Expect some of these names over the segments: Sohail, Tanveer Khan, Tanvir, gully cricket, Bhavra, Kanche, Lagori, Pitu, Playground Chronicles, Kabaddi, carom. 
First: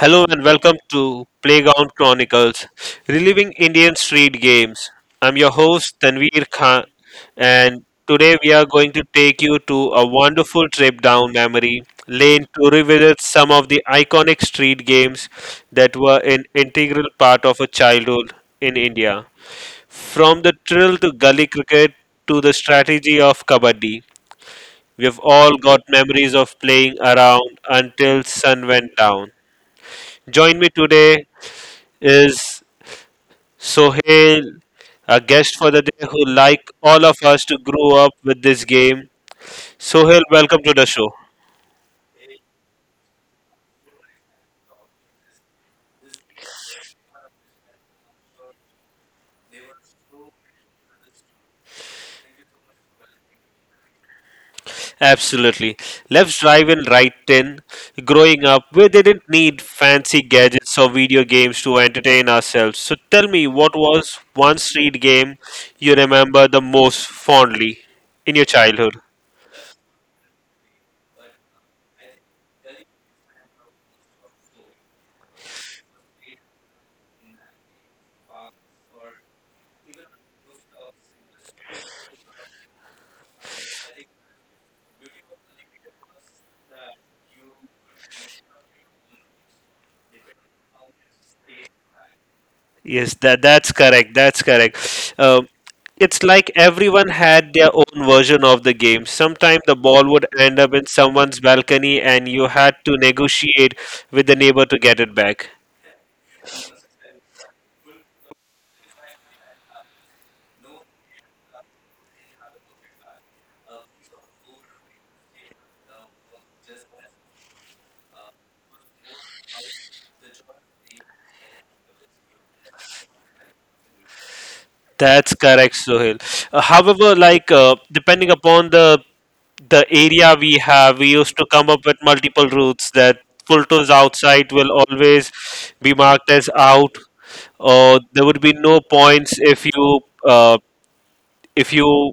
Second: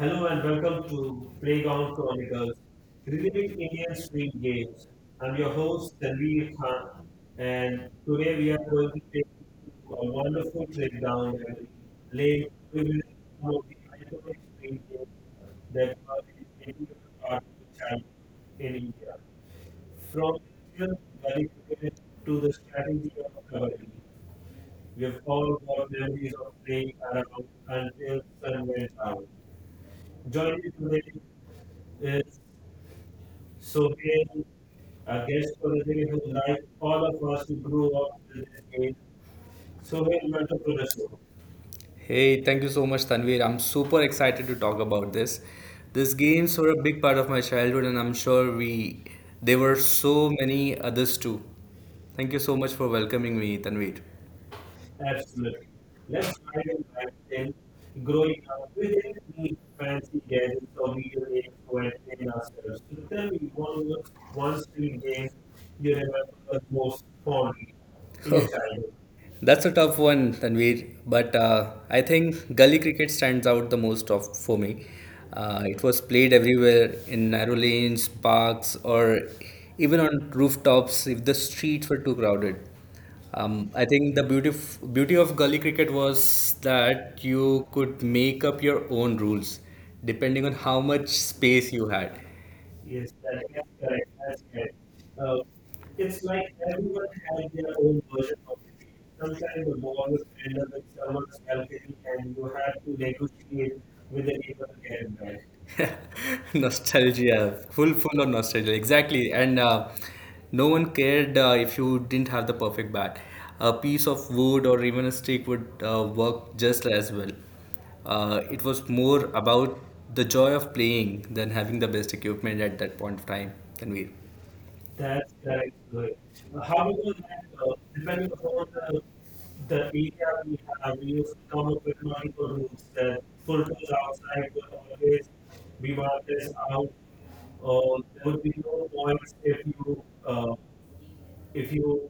Hello and welcome to Playground Chronicles, reliving Indian street games. I'm your host Tanveer Khan, and today we are going to take you to a wonderful trip down memory lane to revisit some of the iconic street games that were an integral part of a childhood in India. From the thrill to gully cricket to the strategy of kabaddi, we've all got memories of playing around until sun went down. Join me today is Sohail, our guest for the day, who, like all of us, to grow up with this game. Sohail, welcome to the show. Hey, thank you so much, Tanvir. I'm super excited to talk about this. These games were a big part of my childhood, and I'm sure we there were so many others too. Thank you so much for welcoming me, Tanvir. Absolutely. Let's drive in right in. Growing up, we didn't need fancy gadgets or video games to entertain ourselves. So tell me, what was one street game you remember the most fondly in your childhood? That's a tough one, Tanveer. But I think gully cricket stands out the most of for me. It was played everywhere in narrow lanes, parks, or even on rooftops if the streets were too crowded. I think the beauty of gully cricket was that you could make up your own rules depending on how much space you had. Yes, that's correct. That's correct. It's like everyone had their own version of the game. Sometimes the ball would end up in someone's balcony, and you had to negotiate with the neighbor to get it back. Nostalgia, full of nostalgia, exactly. And no one cared if you didn't have the perfect bat. A piece of wood or even a stick would work just as well. It was more about the joy of playing than having the best equipment at that point of time. Can we? That's correct, Sohail. However, depending upon the area we have, we used to come up with multiple routes that Pulto's outside will always be marked as out, or there would be no points if you uh, if you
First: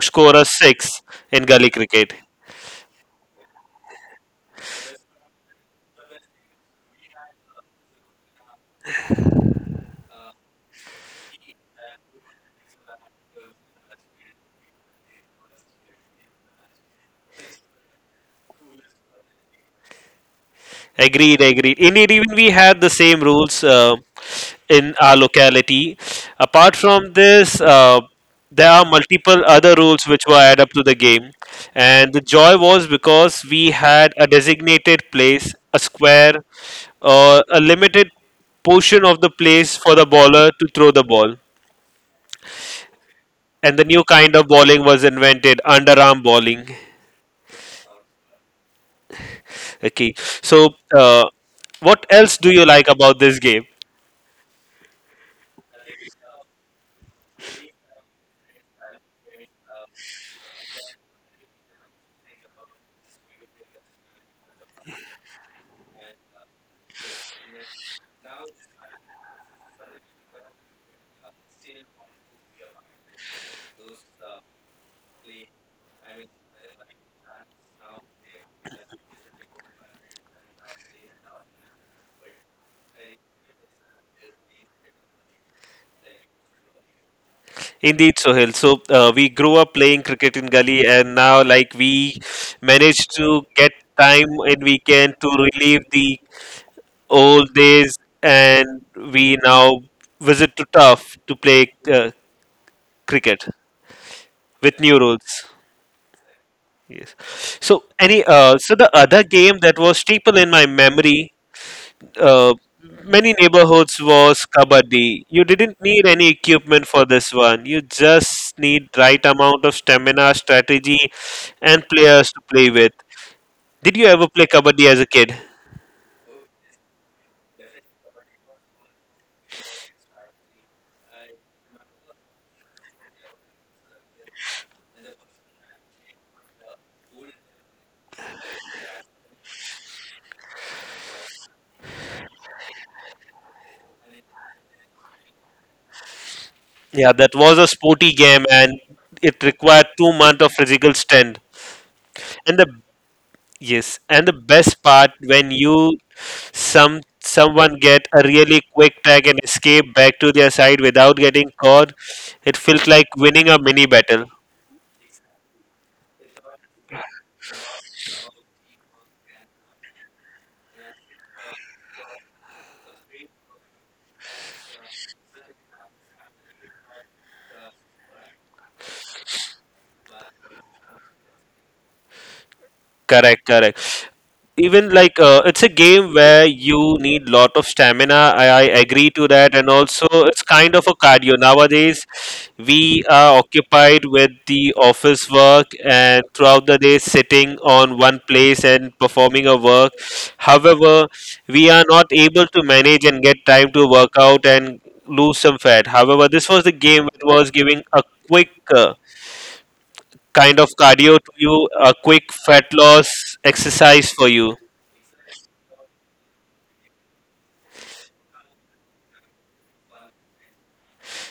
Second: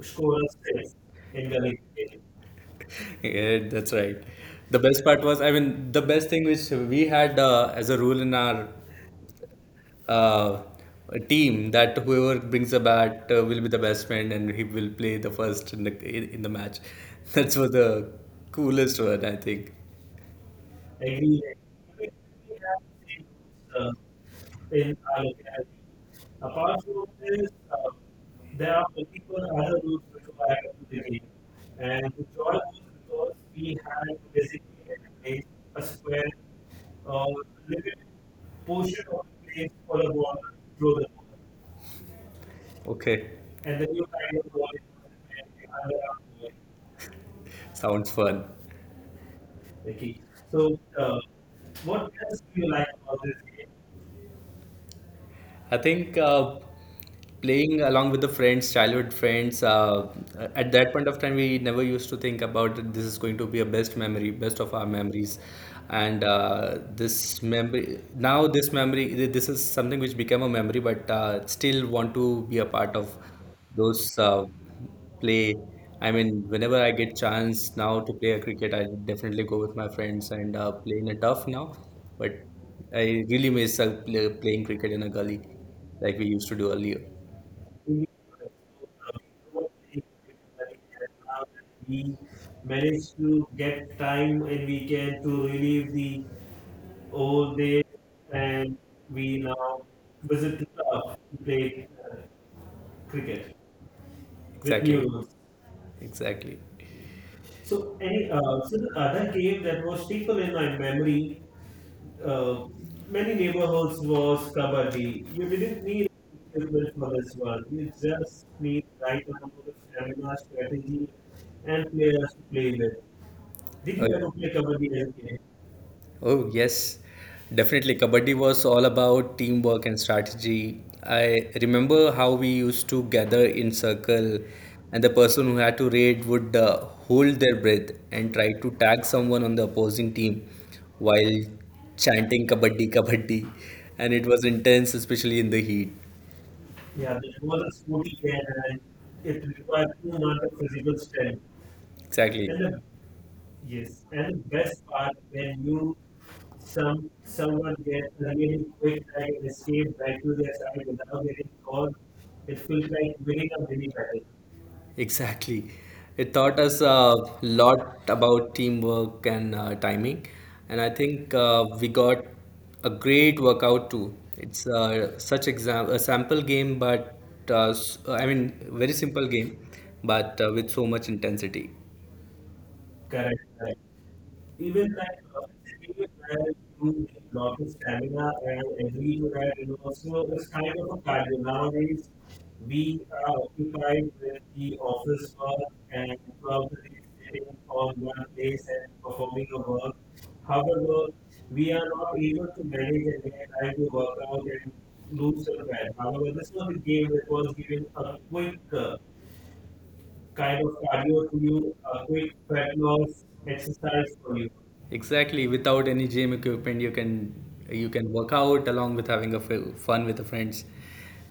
score a six in gully cricket. Yeah, that's right. The best part was, I mean, the best thing which we had as a rule in our uh, a team that whoever brings a bat will be the best man and he will play the first in the match. That's was the coolest one, I think. Agreed, agreed. Indeed, even we had the same rules in our locality. Apart from this, there are multiple other rules which were added up to the game, and the joy was because we had a designated place, a square, or a limited portion of the place for the bowler to throw the ball. Okay, And the new kind of bowling was invented, underarm bowling. sounds fun. Okay. So, what else do you like about this game? I think playing along with the friends, childhood friends, at that point of time, we never used to think about that this is going to be a best memory, best of our memories. And now this memory, this is something which became a memory, but still want to be a part of those play. I mean, whenever I get chance now to play a cricket, I definitely go with my friends and play in a turf now. But I really miss playing cricket in a gully like we used to do earlier. Indeed, Sohail. So, we grew up playing cricket in gully, and now, like, we managed to get time in weekend to relive the old days, and we now visit to Tough to play cricket with new Exactly. rules. Exactly. Yes. So, any so the other game that was staple in my memory uh, many neighborhoods was kabaddi. You didn't need any equipment for this one. You just need right amount of stamina, strategy, and players to play with. Did you ever play Okay. kabaddi as a kid? Oh, yes, definitely. Kabaddi was all about teamwork and strategy. I remember how we used to gather in circle, and the person who had to raid would hold their breath and try to tag someone on the opposing team while chanting Kabaddi, Kabaddi. And it was intense, especially in the heat. Yeah, that was a sporty game, and it required 2 months of physical strength. Exactly. And the yes, and the best part when you someone get a really quick tag and escape back to their side without getting caught, it felt like winning a mini battle. Exactly. It taught us a lot about teamwork and timing. And I think we got a great workout too. It's such exam a sample game, but s- I mean, very simple game, but with so much intensity. Correct, correct. Even like it's a game where you need lot of stamina. I agree to that, and also it's kind of a cardio. Nowadays, we are occupied with the office work and throughout the day sitting on one place and performing a work. However, we are not able to manage and get time to work out and lose some fat. However, this was the game that was giving a quick. Kind of cardio to you, a quick fat loss exercise for you. Exactly. Without any gym equipment, you can work out along with having fun with the friends.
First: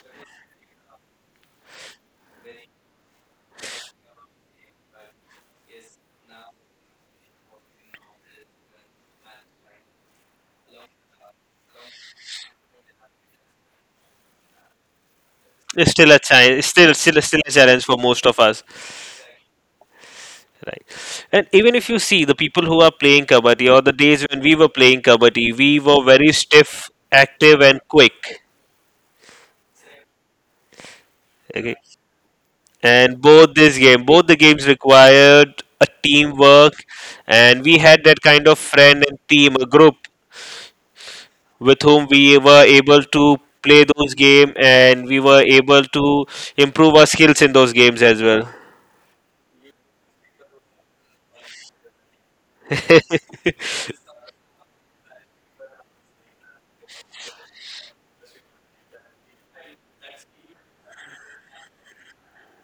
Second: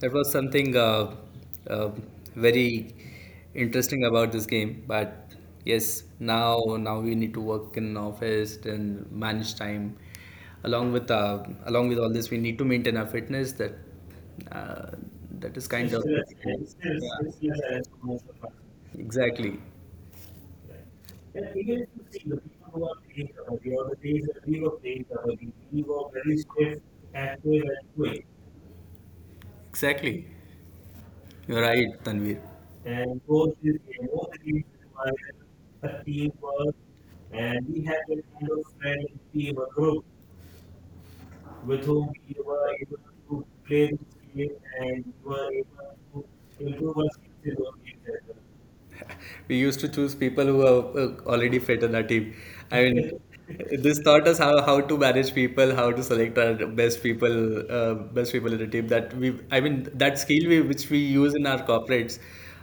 That was something uh, very interesting about this game. But yes, now we need to work in office and manage time. Along with all this, we need to maintain our fitness. Uh, that is kind It's of still a challenge, yeah. Still a challenge for most of us, Exactly. right? And even if you see the people who are playing kabaddi, or the days when we were playing kabaddi, we were very stiff, active, and quick. Exactly. You're Okay, right, Tanvir. and both this game, both the games required a teamwork, and we had that kind of friend and team, a group with whom we were able to play those games and we were able to improve our skills in those games as well. we used to choose people who are already fit in our team. I mean, this taught us how to manage people, how to select our best people, best people in the team. I mean, that skill we, which we use in our corporates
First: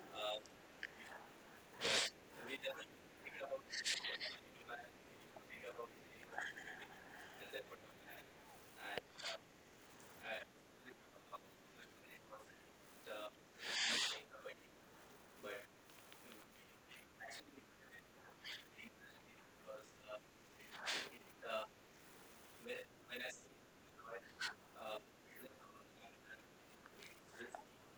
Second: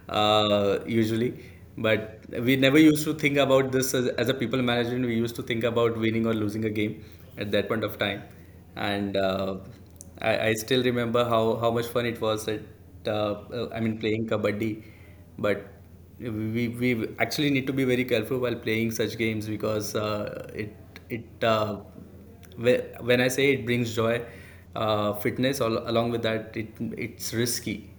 usually, but we never used to think about this as a people management. We used to think about winning or losing a game at that point of time, and I still remember how much fun it was at I mean playing kabaddi but we actually need to be very careful while playing such games because it uh, when I say it brings joy, fitness along with that it's risky.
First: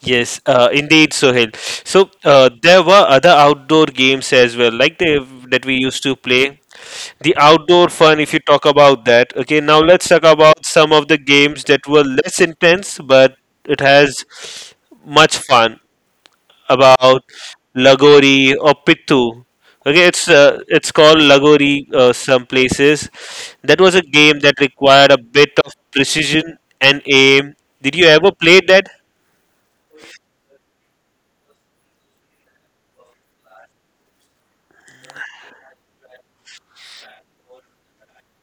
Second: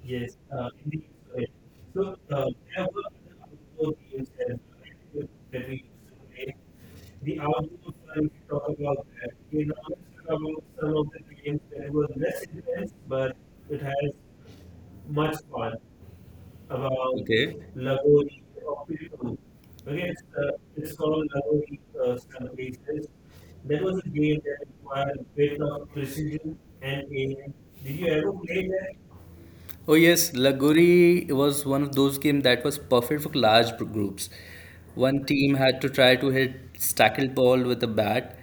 Yes, indeed, Sohail. So there were other outdoor games as well, like the that we used to play. The outdoor fun, if you talk about that. Okay, now let's talk about some of the games that were less intense, but it has much fun. About Lagori or Pitu. Okay, it's called Lagori some places. That was a game that required a bit of precision and aim. Did you ever play that? Oh yes, Lagori was one of those games that was perfect for large groups. One team had to try to hit stackled ball with a bat,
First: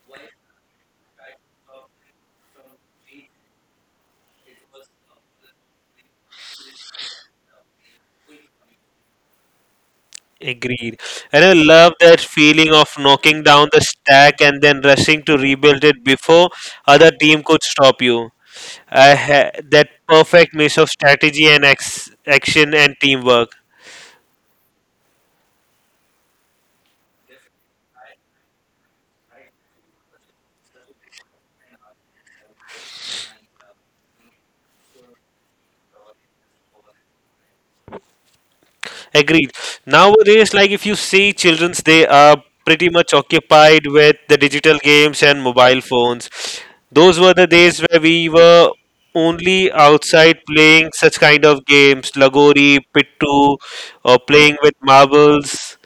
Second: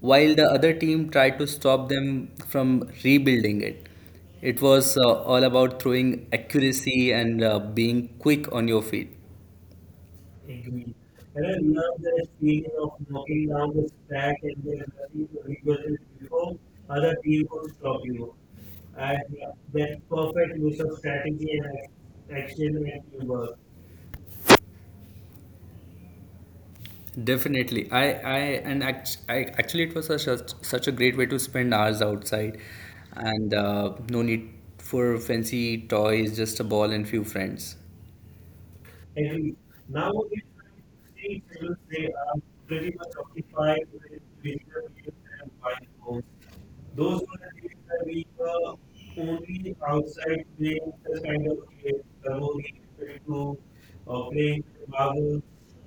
while the other team tried to stop them from rebuilding it. It was all about throwing accuracy and being quick on your feet. Agreed. And I love that feeling of knocking down the stack and then rushing to rebuild it before other team could stop you. That perfect mix of strategy and action and teamwork. Definitely, I and act, I, actually it was such a, such a great way to spend hours outside, and no need for fancy toys, just a ball and few friends. Agreed. Nowadays, like if you see childrens, they are pretty much occupied with the digital games and mobile phones. Those were the days where we were only outside playing such kind of games, Lagori, Pittu, or playing with marbles,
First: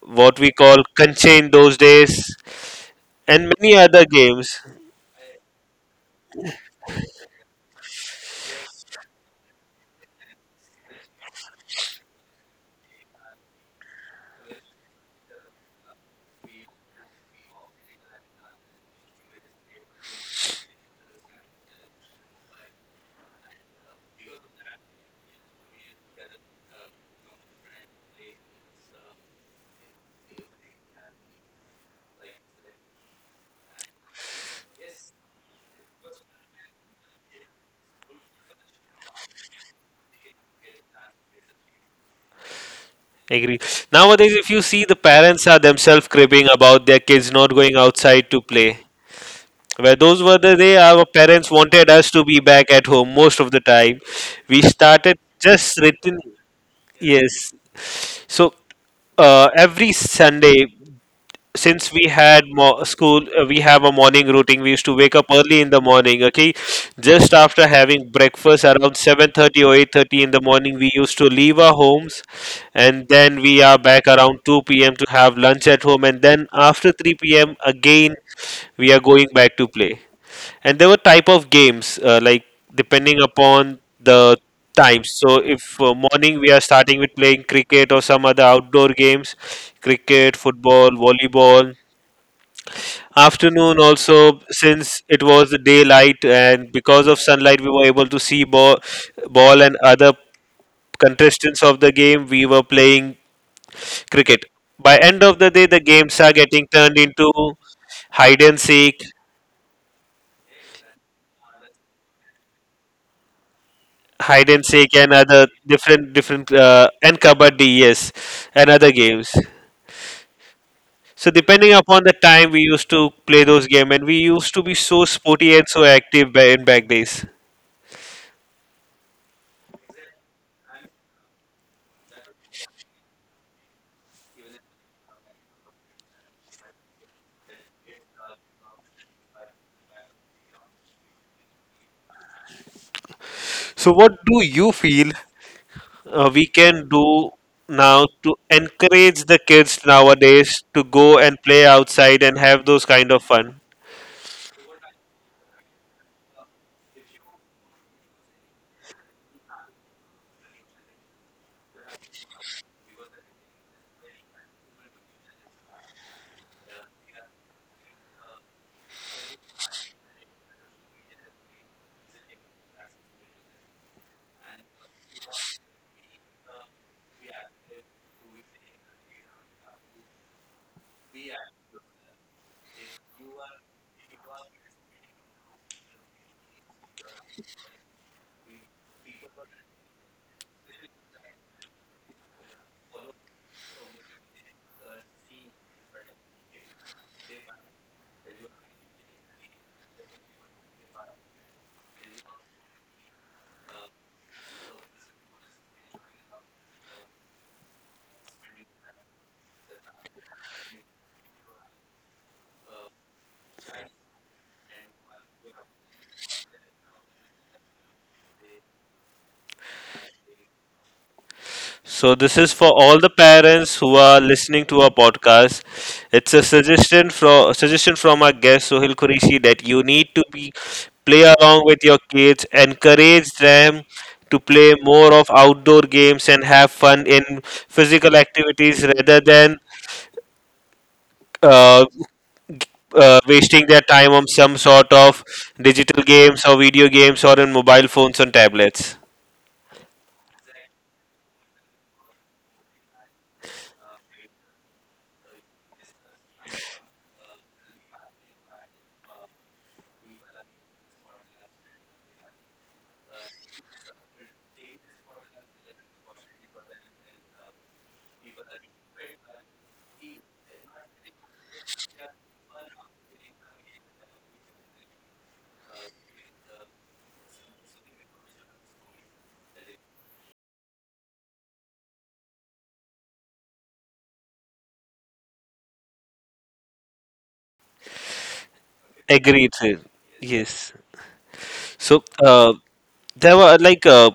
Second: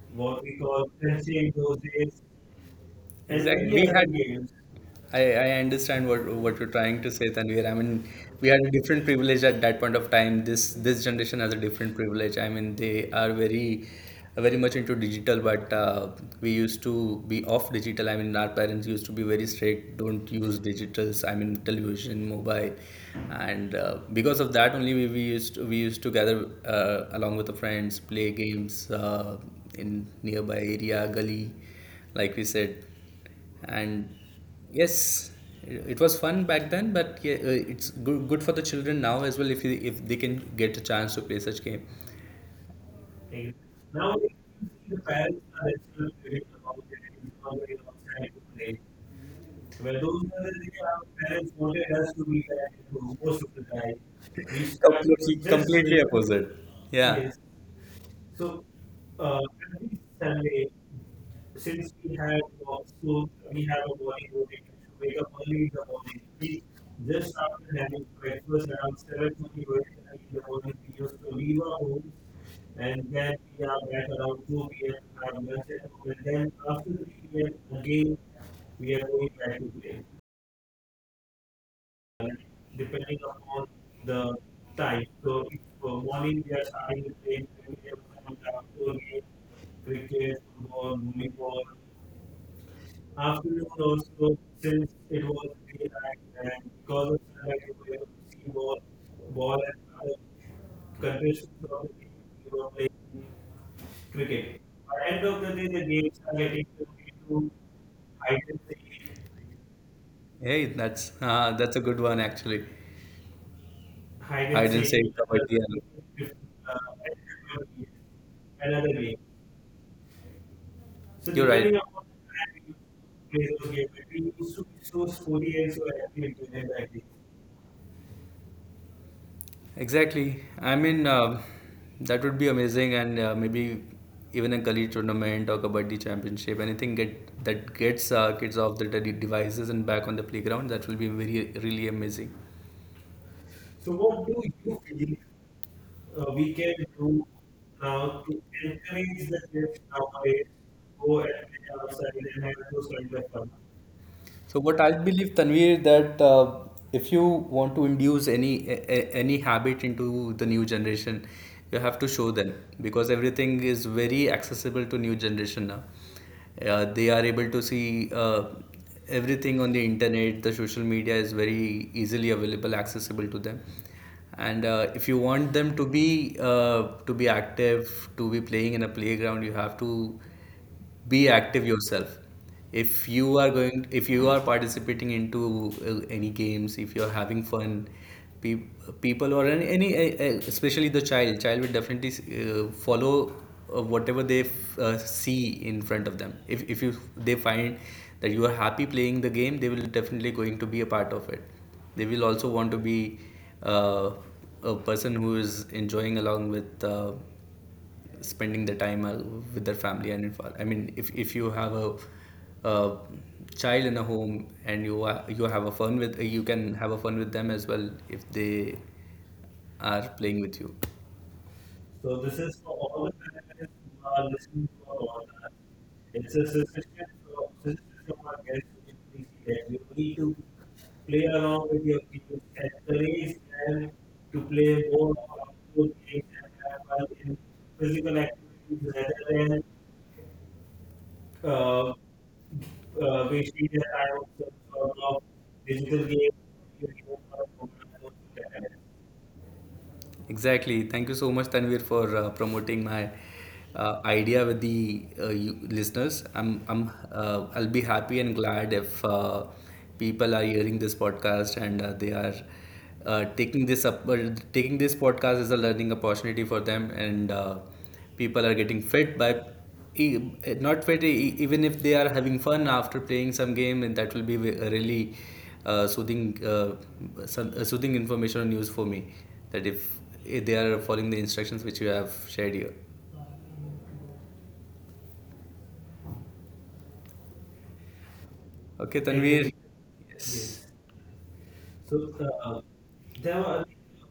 what we call Kanche in those days, and Exactly. many We other had Indian games. I understand what you're trying to say, Tanvir. I mean, we had a different privilege at that point of time. This generation has a different privilege. I mean, they are very much into digital, but we used to be off digital. I mean, our parents used to be very strict. Don't use digitals. I mean, television, mobile, and because of that only we used to gather along with the friends, play games in nearby area, gully, like we said and yes it was fun back then but yeah, it's good for the children now as well if you, if they can get a chance to play such game Agree. Nowadays, if you see, the parents are themselves cribbing about their kids not going outside to play. Where those were the day our things parents wanted us to be back at home most of the time. We started completely just completely written, opposite yeah yes. So every Sunday, since we had school, we have a morning routine. We used to wake up early in the morning. Okay, just after having breakfast around 7:30 or 8:30 in the morning, we used to leave our homes, and then we are back around 2 p.m. to have lunch at home, and then after 3 p.m. again we are going back to play. And there were type of games like depending upon the times. So if morning we are starting with playing cricket or some other outdoor games, cricket, football, volleyball. Afternoon also, since it was the daylight and because of sunlight we were able to see ball and other contestants of the game we were playing cricket. By end of the day the games are getting turned into hide and seek. hey that's that's a good one actually Hide hide and and seek and seek, other kabaddi, different and different and kabaddi, yes, and other games. So you're depending right. upon the time we used to play those game and we used to be so sporty and so active in back days. Exactly. I mean, that would be amazing, and maybe even a gully tournament or kabaddi championship, anything get that gets kids off the devices and back on the playground. That will be very really amazing. Feel we can do now to encourage the kids nowadays to go and play outside and have those kind of fun. So what I believe, Tanvir, that if you want to induce any habit into the new generation, you have to show them because everything is very accessible to new generation now. They are able to see everything on the internet. The social media is very easily available, accessible to them. And if you want them to be active, to be playing in a playground, you have to be active yourself if you are going if you are participating into any games if you're having fun pe- people or any especially the child will definitely follow whatever they see in front of them if you they find that you are happy playing the game they will definitely going to be a part of it they will also want to be uh, a person who is enjoying along with spending the time with their family and if, I mean if you have a child in a home and you are, you have a fun with you can have a fun with them as well if they are playing with you. So, this is for all the parents who are listening to our podcast. It's a suggestion from our guest Sohil Qureshi that you need to be play along with your kids, encourage them to play more of outdoor games and have fun in physical activities rather than uh, wasting their time on some sort of digital games or video games or in mobile phones and tablets. Exactly. Thank you so much, Tanvir, for promoting my idea with the you listeners. I'll be happy and glad if people are hearing this podcast and they are uh, taking this up, uh, taking this podcast as a learning opportunity for them, and people are getting fit by not very even if they are having fun after playing some game and that will be a really soothing soothing information or news for me that if they are following the instructions which you have shared here okay tanvir Agreed, Exactly. sir. yes Yes. So. There were,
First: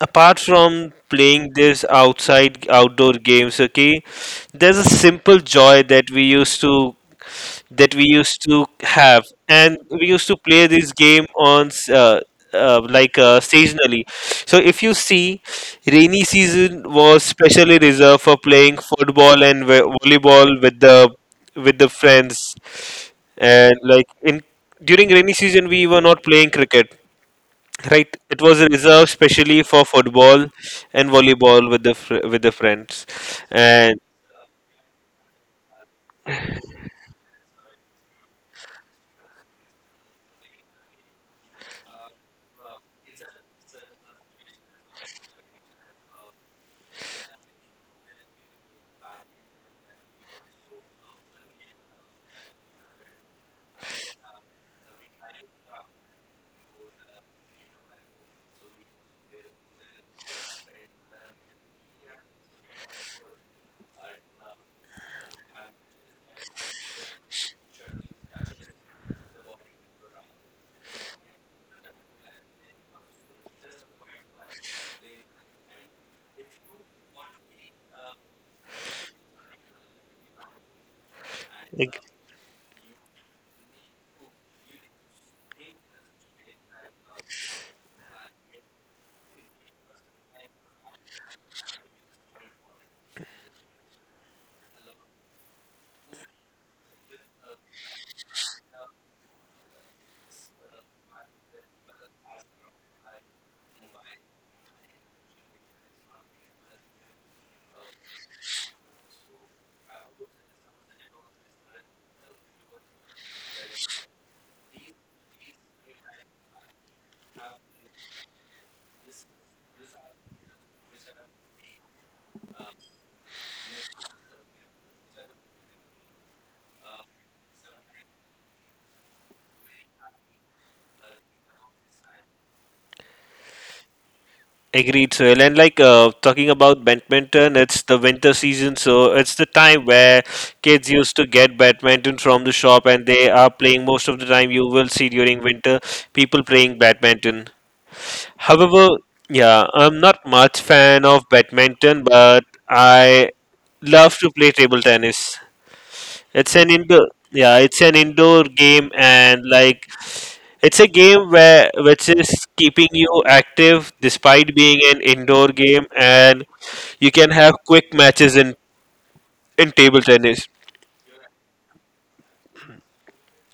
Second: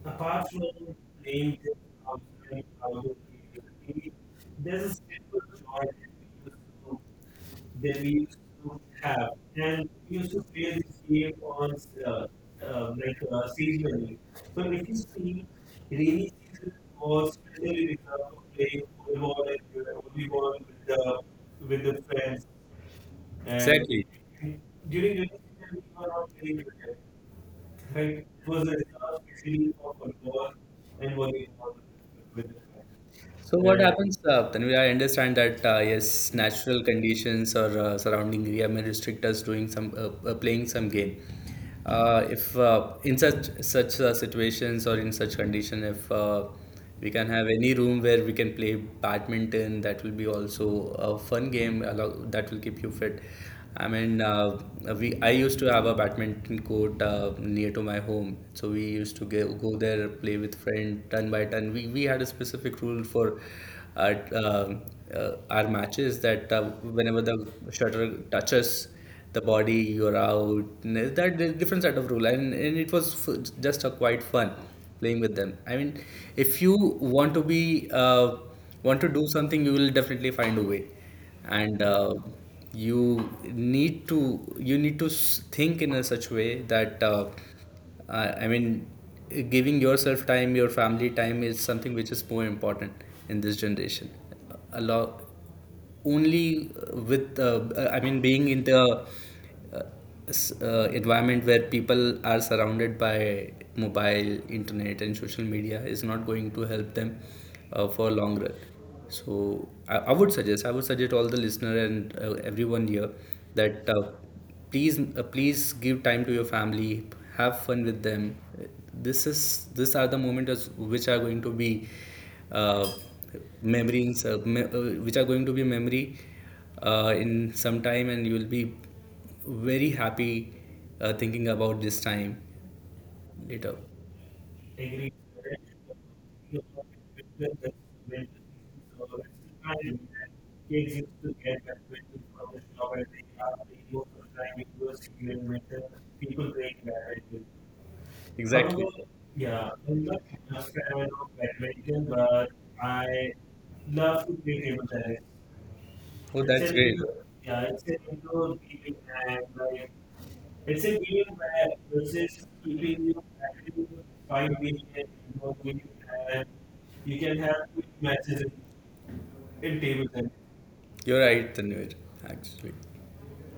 apart from playing this outside outdoor games, okay, there's a simple joy that we used to have, and we used to play this game on seasonally. So if you see, rainy season was specially reserved for playing football and volleyball with the friends. And like exactly in during season, rainy season we were not playing cricket. Right, it was reserved specially for football and volleyball with the friends, So what and happens, Tanvi, I understand that yes, natural conditions or surrounding area may restrict us doing some playing some game. If in such situations or in such condition, if we can have any room where we can play badminton, that will be also a fun game. That will keep you fit. I mean, we I used to have a badminton court near to my home, so we used to go there, play with friend, turn by turn. We had a specific rule for our uh, our matches that whenever the shutter touches the body, you're out. Different set of rule, and it was just a quite fun playing with them. I mean, if you want to be want to do something, you will definitely find a way and ag- uh, you need to think in a such way that I mean giving yourself time your family time is something which is more important in this generation a lot only with I mean being in the uh, environment where people are surrounded by mobile, internet, and social media is not going to help them for long run. So I would suggest all the listener and everyone here that please give time to your family, have fun with them. This is these are the moments which are going to be uh, memories uh, me- uh, which are going to be memory in some time and you will be very happy thinking about this time later. However, agreed. So, and like talking about badminton, it's the winter season, so it's the time where kids used to get badminton from the shop, and they are playing most of the time. You will see during winter people playing badminton. However, yeah, I'm not much fan of badminton, but I love to play table tennis. It's an indoor, yeah, it's an indoor game, and like it's a game where which is keeping you active despite being an indoor game, and you can have quick matches in table tennis. You're right, Tanvir, actually.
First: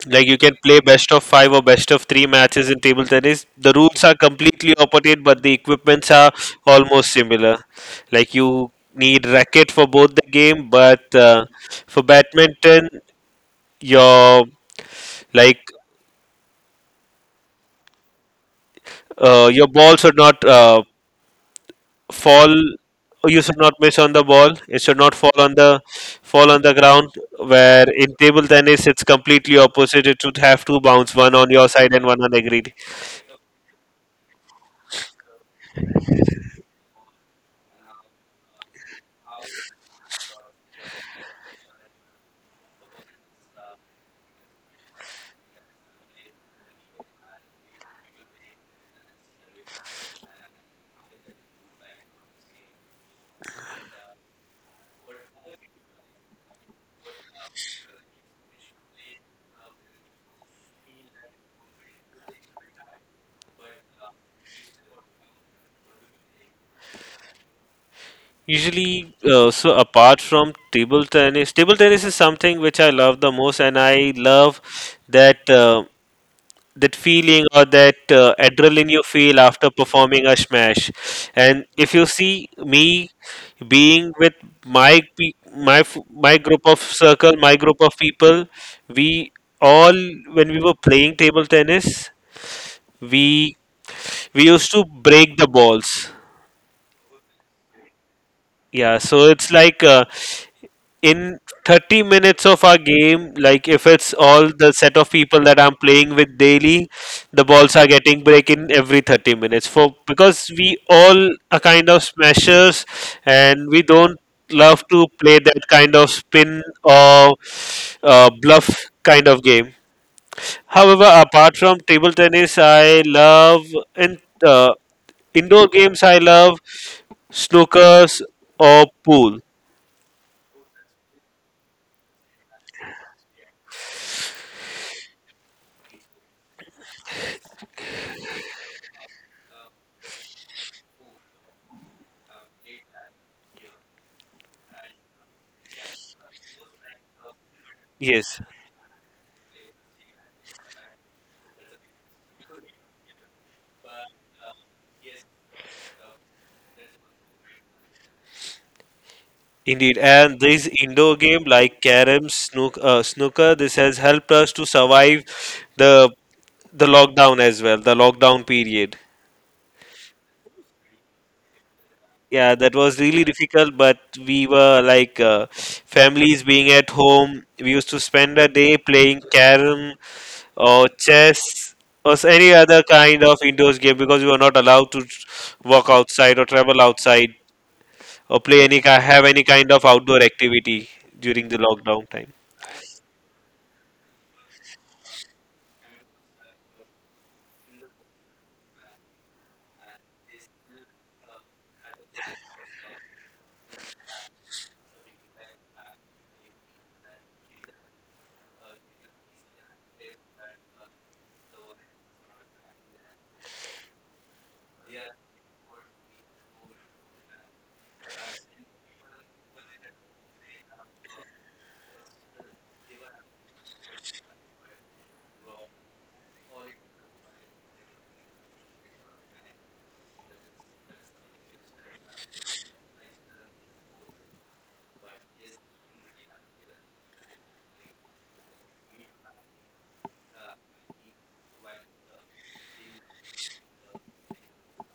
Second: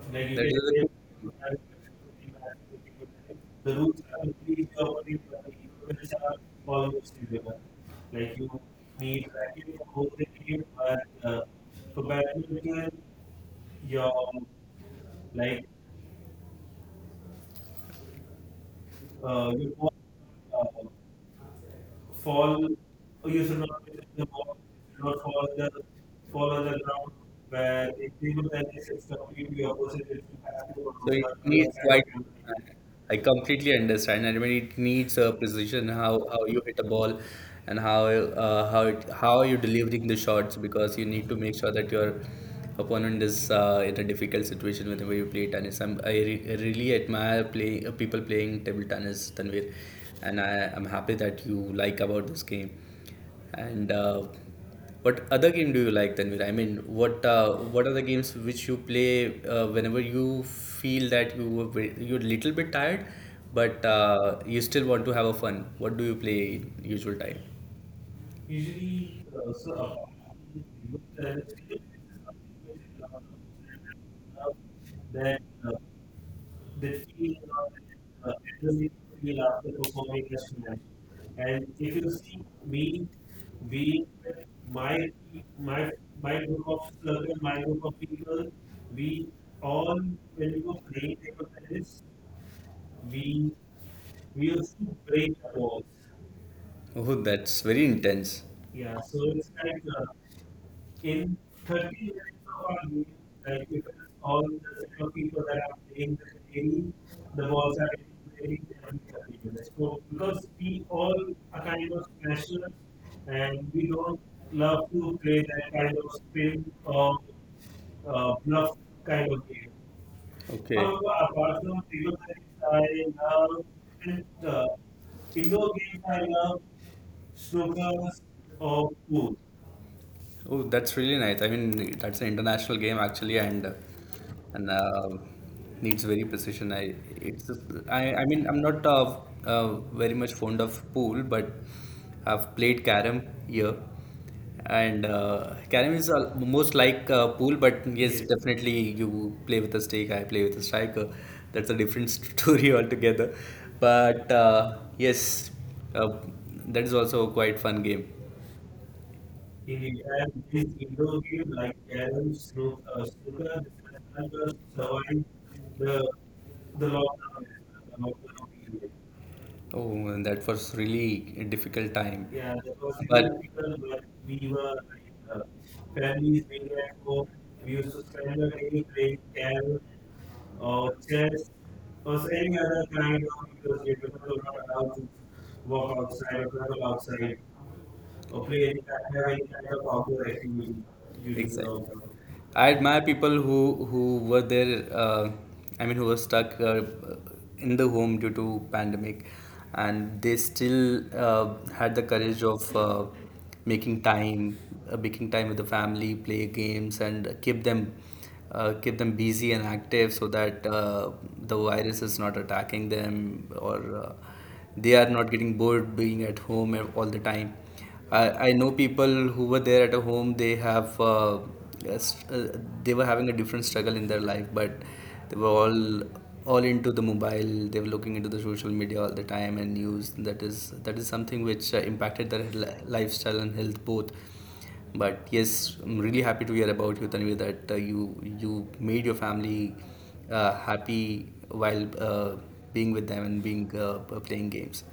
Like you can play best of five or best of three matches in table tennis. The rules are completely opposite, but the equipments are almost similar. Like you need racket for both the game, but for badminton, your like your ball should not fall. You should not miss on the ball. It should not fall on the ground. Where in table tennis, it's completely opposite. It should have two bounce, So it one on your needs side quite. and one on the green. I completely understand. And I mean, it needs a precision, how you hit a ball, and how you're delivering the shots, because you need to make sure that you're opponent is in a difficult situation whenever you play tennis. I really admire people playing table tennis, Tanvir, and I'm happy that you like about this game. And what other game do you like, Tanvir? I mean, what are the games which you play whenever you feel that you're a little bit tired, but you still want to have a fun? What do you play in usual time? Usually, so apart from table tennis is something which I love the most, and I love that. That feeling or that adrenaline you feel after performing a smash. And if you see me being with my group of circle, my group of people, we all when we were playing table tennis we we used to break the balls. Oh, that's very intense. Yeah, so it's like in 30 minutes of our game, like if it's all the set of people that I'm playing with daily, the balls are getting break in every 30 minutes for because we all are kind of smashers and we don't love to play that kind of spin or bluff kind of game. However, apart from table tennis, I love in uh, indoor games. I love snookers or pool. Oh, that's really nice. I mean, that's an international game actually, and and uh, needs very precision. I mean, I'm not uh, very much fond of pool, but I've played carom here, and carom is most like pool, but yes. Yes, Yes, definitely you play with a stake. I play with a striker. That's a different story altogether. But yes, uh, that is also a quite fun game. indeed. And these indoor game like carrom, snook, snooker, this has helped us to survive the the lockdown as well, the lockdown period. Oh, that was really a difficult time. Yeah, that was really difficult, but we were like families being at home. We used to spend a day playing carom or chess or any other kind of indoors game because we were not allowed to walk outside or travel outside or play have any kind of outdoor activity during the lockdown time. I admire people who were there. I mean, who were stuck in the home due to pandemic, and they still had the courage of making time, making time with the family, play games, and keep them busy and active so that the virus is not attacking them, or they are not getting bored being at home all the time. I know people who were there at a home, they have, yes, they were having a different struggle in their life, but they were all into the mobile. They were looking into the social media all the time, and news. That is something which impacted their lifestyle and health both. But yes, I'm really happy to hear about you, Tanvi, that you you made your family happy while being with them and being playing games.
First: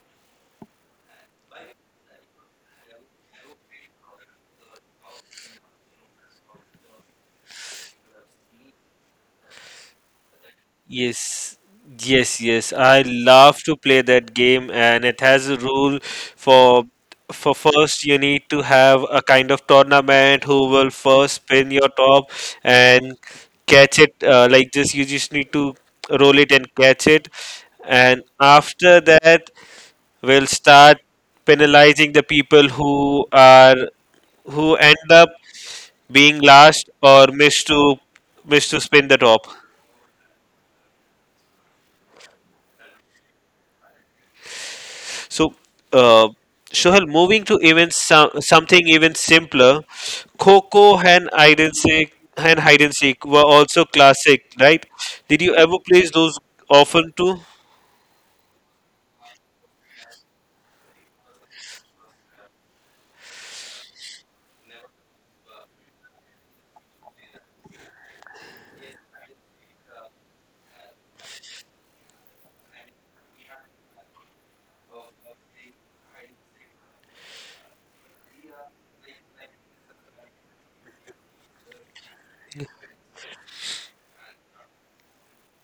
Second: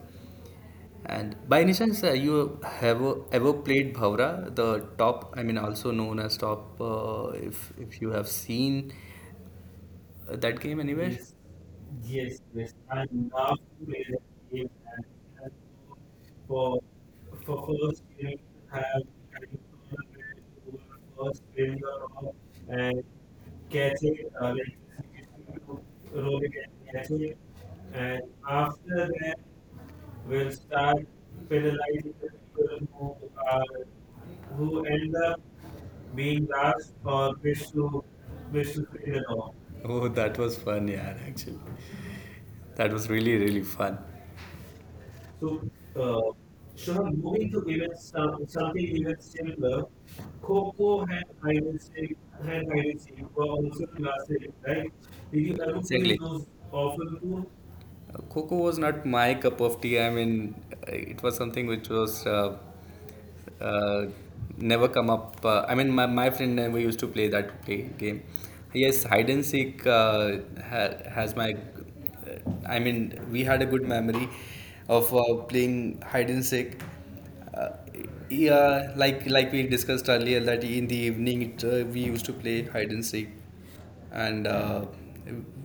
And by any chance, you have ever played Bhavra, the top? I mean, also known as top. If you have seen that game. Yes, yes, yes. I love to play that game, and it has a rule for for first you need to have a kind of tournament who will first spin your top and catch it like this. You just need to roll it and catch it, and after that we'll start penalizing the people who are who end up being last or miss to spin the top. Oh, that was fun, yeah, actually. That was really, really fun. So, uh, Sohail, moving to even something even simpler, Coco and hide and seek and hide and seek were also classic, right? Did you ever play those often too? Coco was not my cup of tea. I mean, it was something which was uh, never come up. I mean, my friend and we used to play that play game. Yes, hide and seek ha- has my. I mean, we had a good memory of playing hide and seek. Uh, uh, yeah, like we discussed earlier, that in the evening we used to play hide and seek, and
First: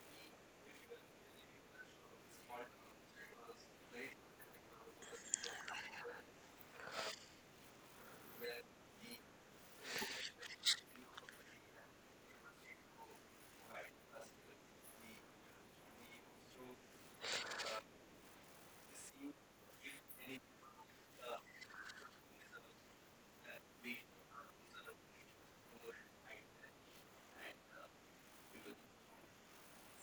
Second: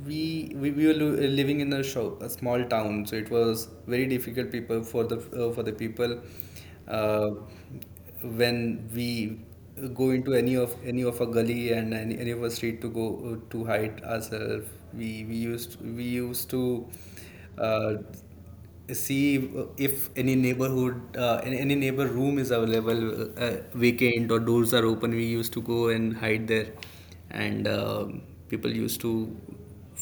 we were living in a, show, a small town, so it was very difficult people for the people uh, when we go into any of a gully, and any of a street to go to hide ourselves. We used to. Uh, See if any neighborhood any neighbor room is available, vacant, or doors are open, we used to go and hide there. And people used to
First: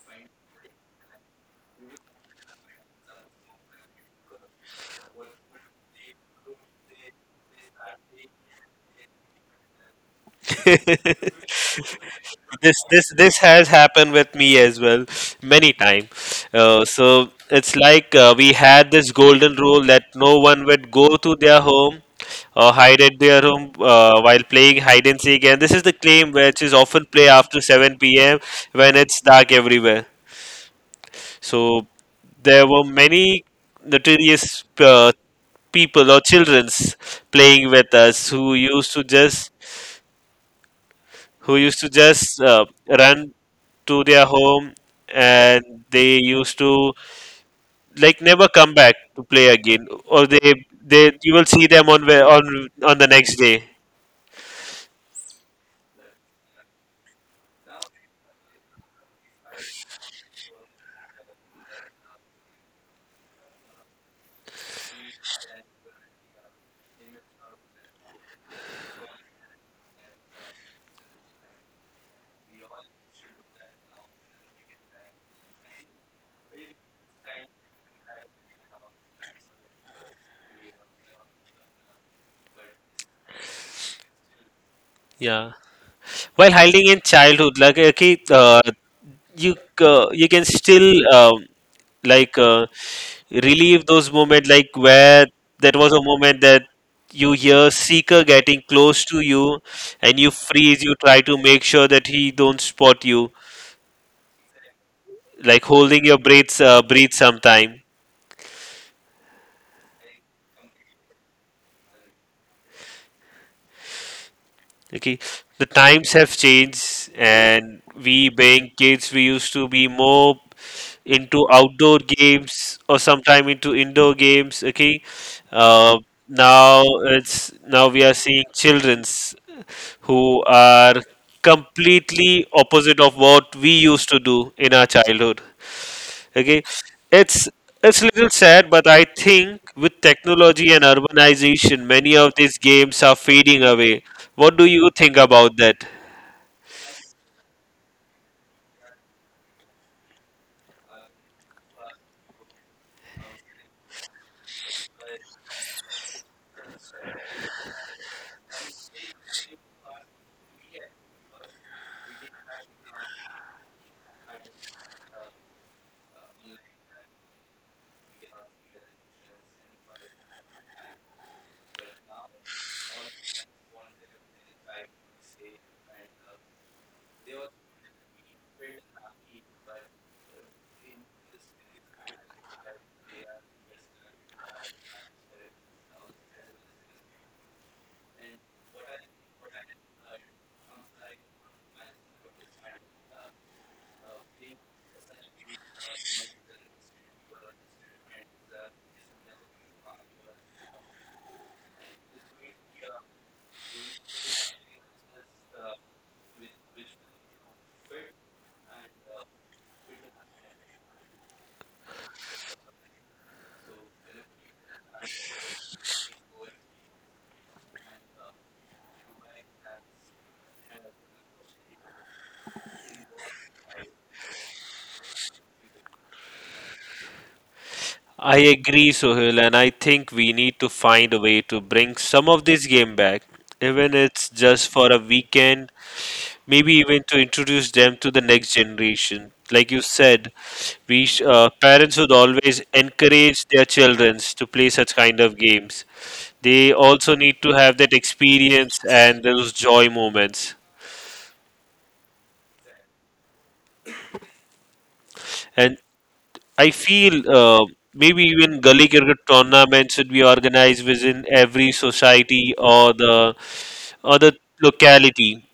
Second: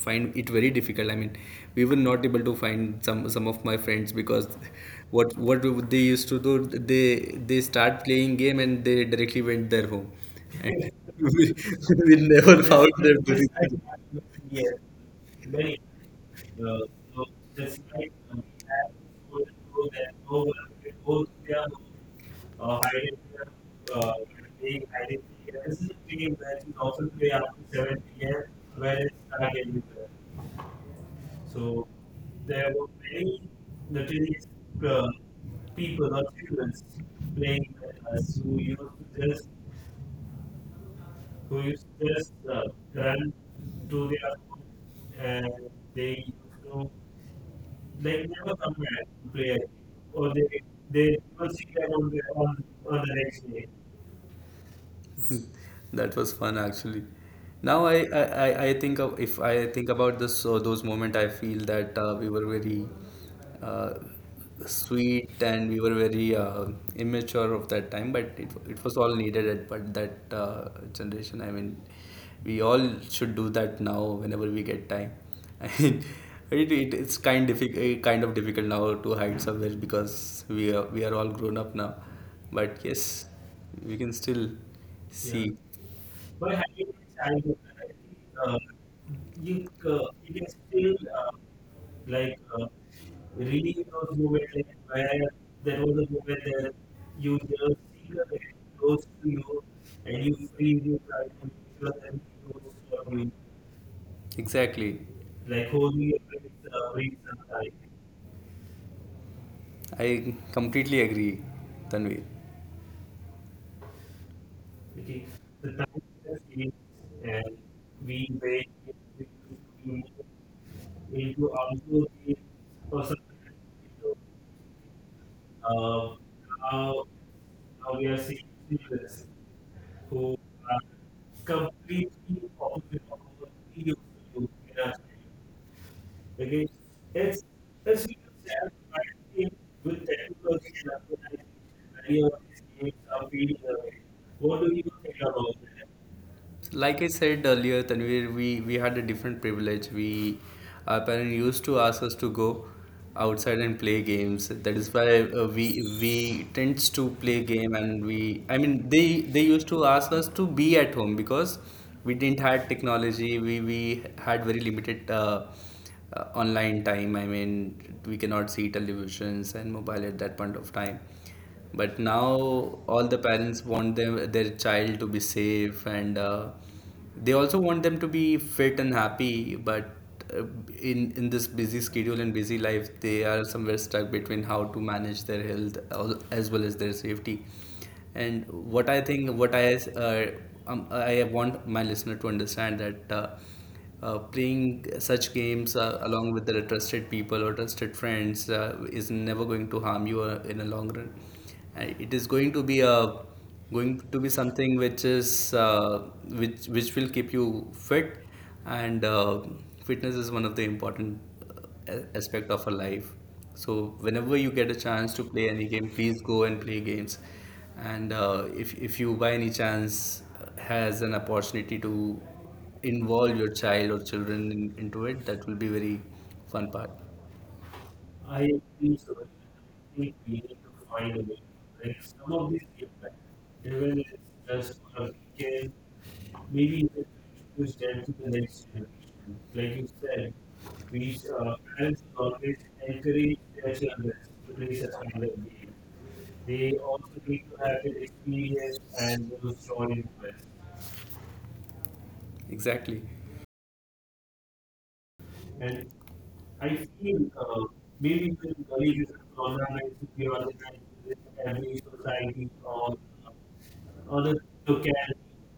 find it very difficult. I mean, we were not able to find some of my friends because what they used to do, they they start playing game and they directly went their home. And we, we never, Yes, this this found this has them. happened with me as well many time, so it's like we had this golden rule that no one would go to their home or hide at their home while playing hide and seek, and this is the claim which is often played after 7 p.m. when it's dark everywhere. So there were many notorious people or childrens playing with us who used to just run to their home, and they used to like never come back to play again, or they you will see them on on the next day. That was fun actually. Now I think of, if I think about this those moment, I feel that we were very uh, sweet, and we were very immature of that time, but it was all needed at but that generation. I mean, we all should do that now whenever we get time. I mean, it's kind of difficult now to hide somewhere because we are all grown up now, but yes, we can still, Yeah, see. Yeah, while hiding in childhood, like okay, you you can still, um, like, relieve those moments, like where that was a moment that you hear seeker getting close to you, and you freeze, you try to make sure that he don't spot you, Exactly. like holding your breath, breathe sometime. I completely agree, Tanvir. Okay, the times have changed, and we being kids we used to be more into outdoor games or sometime into indoor games. Okay, uh, now we are seeing children's who are completely opposite of what we used to do in our childhood. Okay, it's it's a little sad, but I think with technology and urbanization many of these games are fading away. What do you think about that? Like I said earlier, Tanvir, we had a different privilege. We our parents used to ask us to go outside and play games. That is why we tends to play game, and we I mean they used to ask us to be at home because we didn't had technology. We had very limited online time. I mean, we cannot see televisions and mobile at that point of time. But now all the parents want them their child to be safe, and they also want them to be fit and happy. But uh, in this busy schedule and busy life, they are somewhere stuck between how to manage their health as well as their safety. And what I think what I uh, I want my listener to understand that playing such games along with the trusted people or trusted friends is never going to harm you in a long run. It is going to be something which is which will keep you fit, and fitness is one of the important aspect of our life. So whenever you get a chance to play any game, please go and play games. And if you by any chance has an opportunity to involve your child or children into it, that will be very fun part. I agree, Sohail, and I think we need to find a way to bring some of this game back, even it's just for a weekend, maybe even to introduce them to the next generation. Like you said, parents would always encourage their children to play such kind of games. They also need to have that experience and those joy moments. Exactly. And I feel, maybe even gully cricket tournament should be organized within every society or the locality,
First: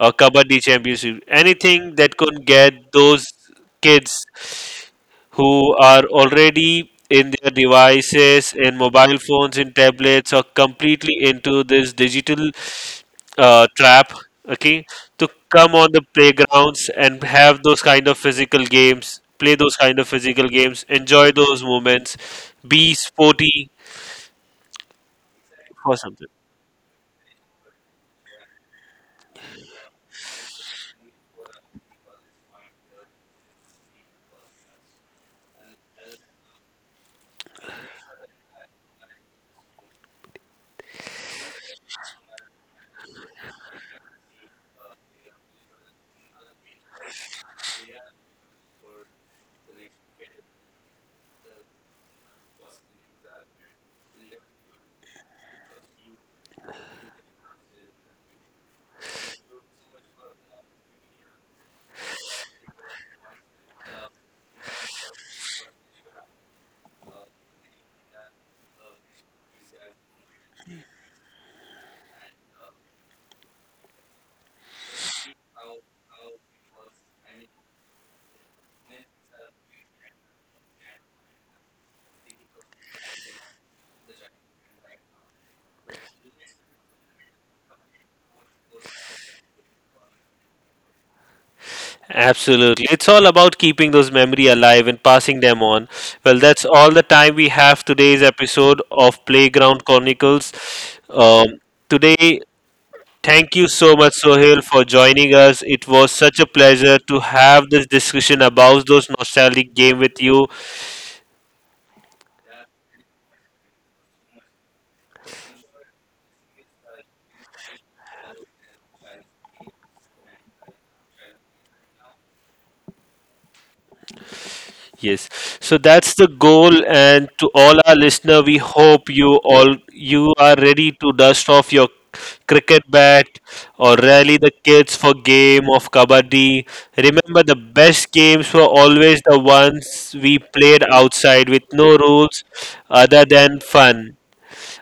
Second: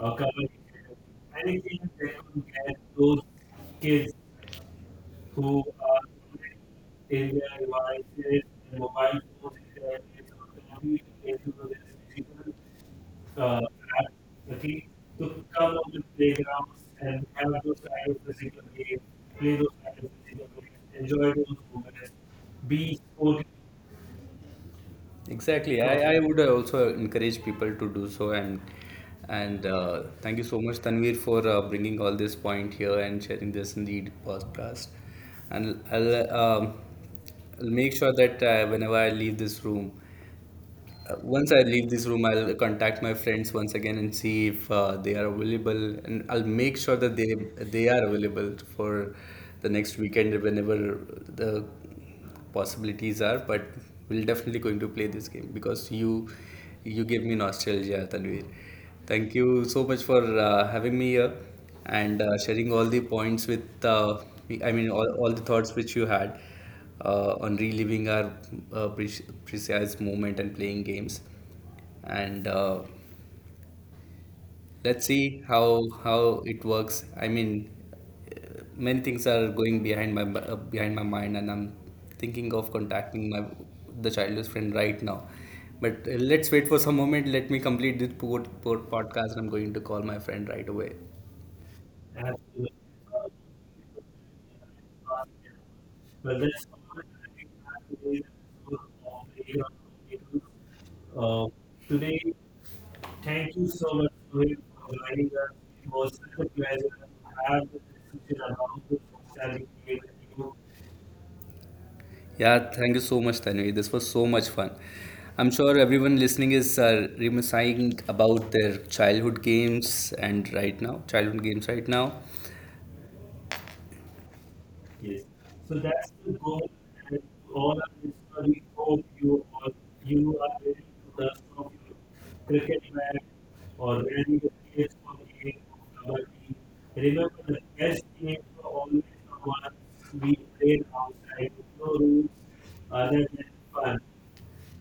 or kabaddi championship. Anything that could get those kids who are already in their devices, in mobile phones, in tablets, or completely into this digital trap, okay, to come on the playgrounds and have those kind of physical games, play those kind of physical games, enjoy those moments, be sporty Exactly. Uh, or I, I something. would also encourage people to do so. And thank you so much, Tanvir, for bringing all this point here and sharing this in the podcast. And I'll make sure that whenever I leave this room, Once I leave this room, I'll contact my friends once again and see if they are available, and I'll make sure that they are available for the next weekend whenever the possibilities are. But we're definitely going to play this game, because you gave me nostalgia, Tanvir. Thank you so much for having me here, and sharing all the points with I mean all the thoughts which you had on reliving our precise moment and playing games. And let's see how it works. I mean, many things are going behind my mind, and I'm thinking of contacting my the childhood friend right now. But let's wait for some moment. Let me complete this podcast. I'm going to call my friend right away. Absolutely. It's all about keeping those memory alive and passing them on. Well, that's all the time we have today's episode of Playground Chronicles. Um, today thank you so much, Sohail, for joining us. It was such a pleasure to have this discussion about those nostalgic game with you. Yeah, thank you so much, Tanvi. This was so much fun. I'm sure everyone listening is reminiscing about their childhood games and right now, childhood games right now. Yes, so that's the goal. And to all our listener, we hope you are ready to dust off your cricket bat or rally the kids for game of kabaddi. Remember, the best games were always the ones we played outside with no rules other than fun.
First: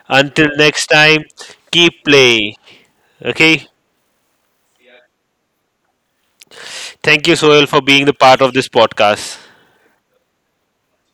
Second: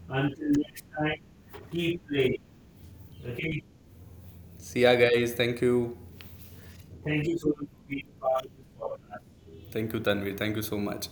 Until next time, keep playing. Okay. See ya, guys. Thank you. Thank you, Soil, for being the part of this podcast. Thank you, Tanvi. Thank you so much.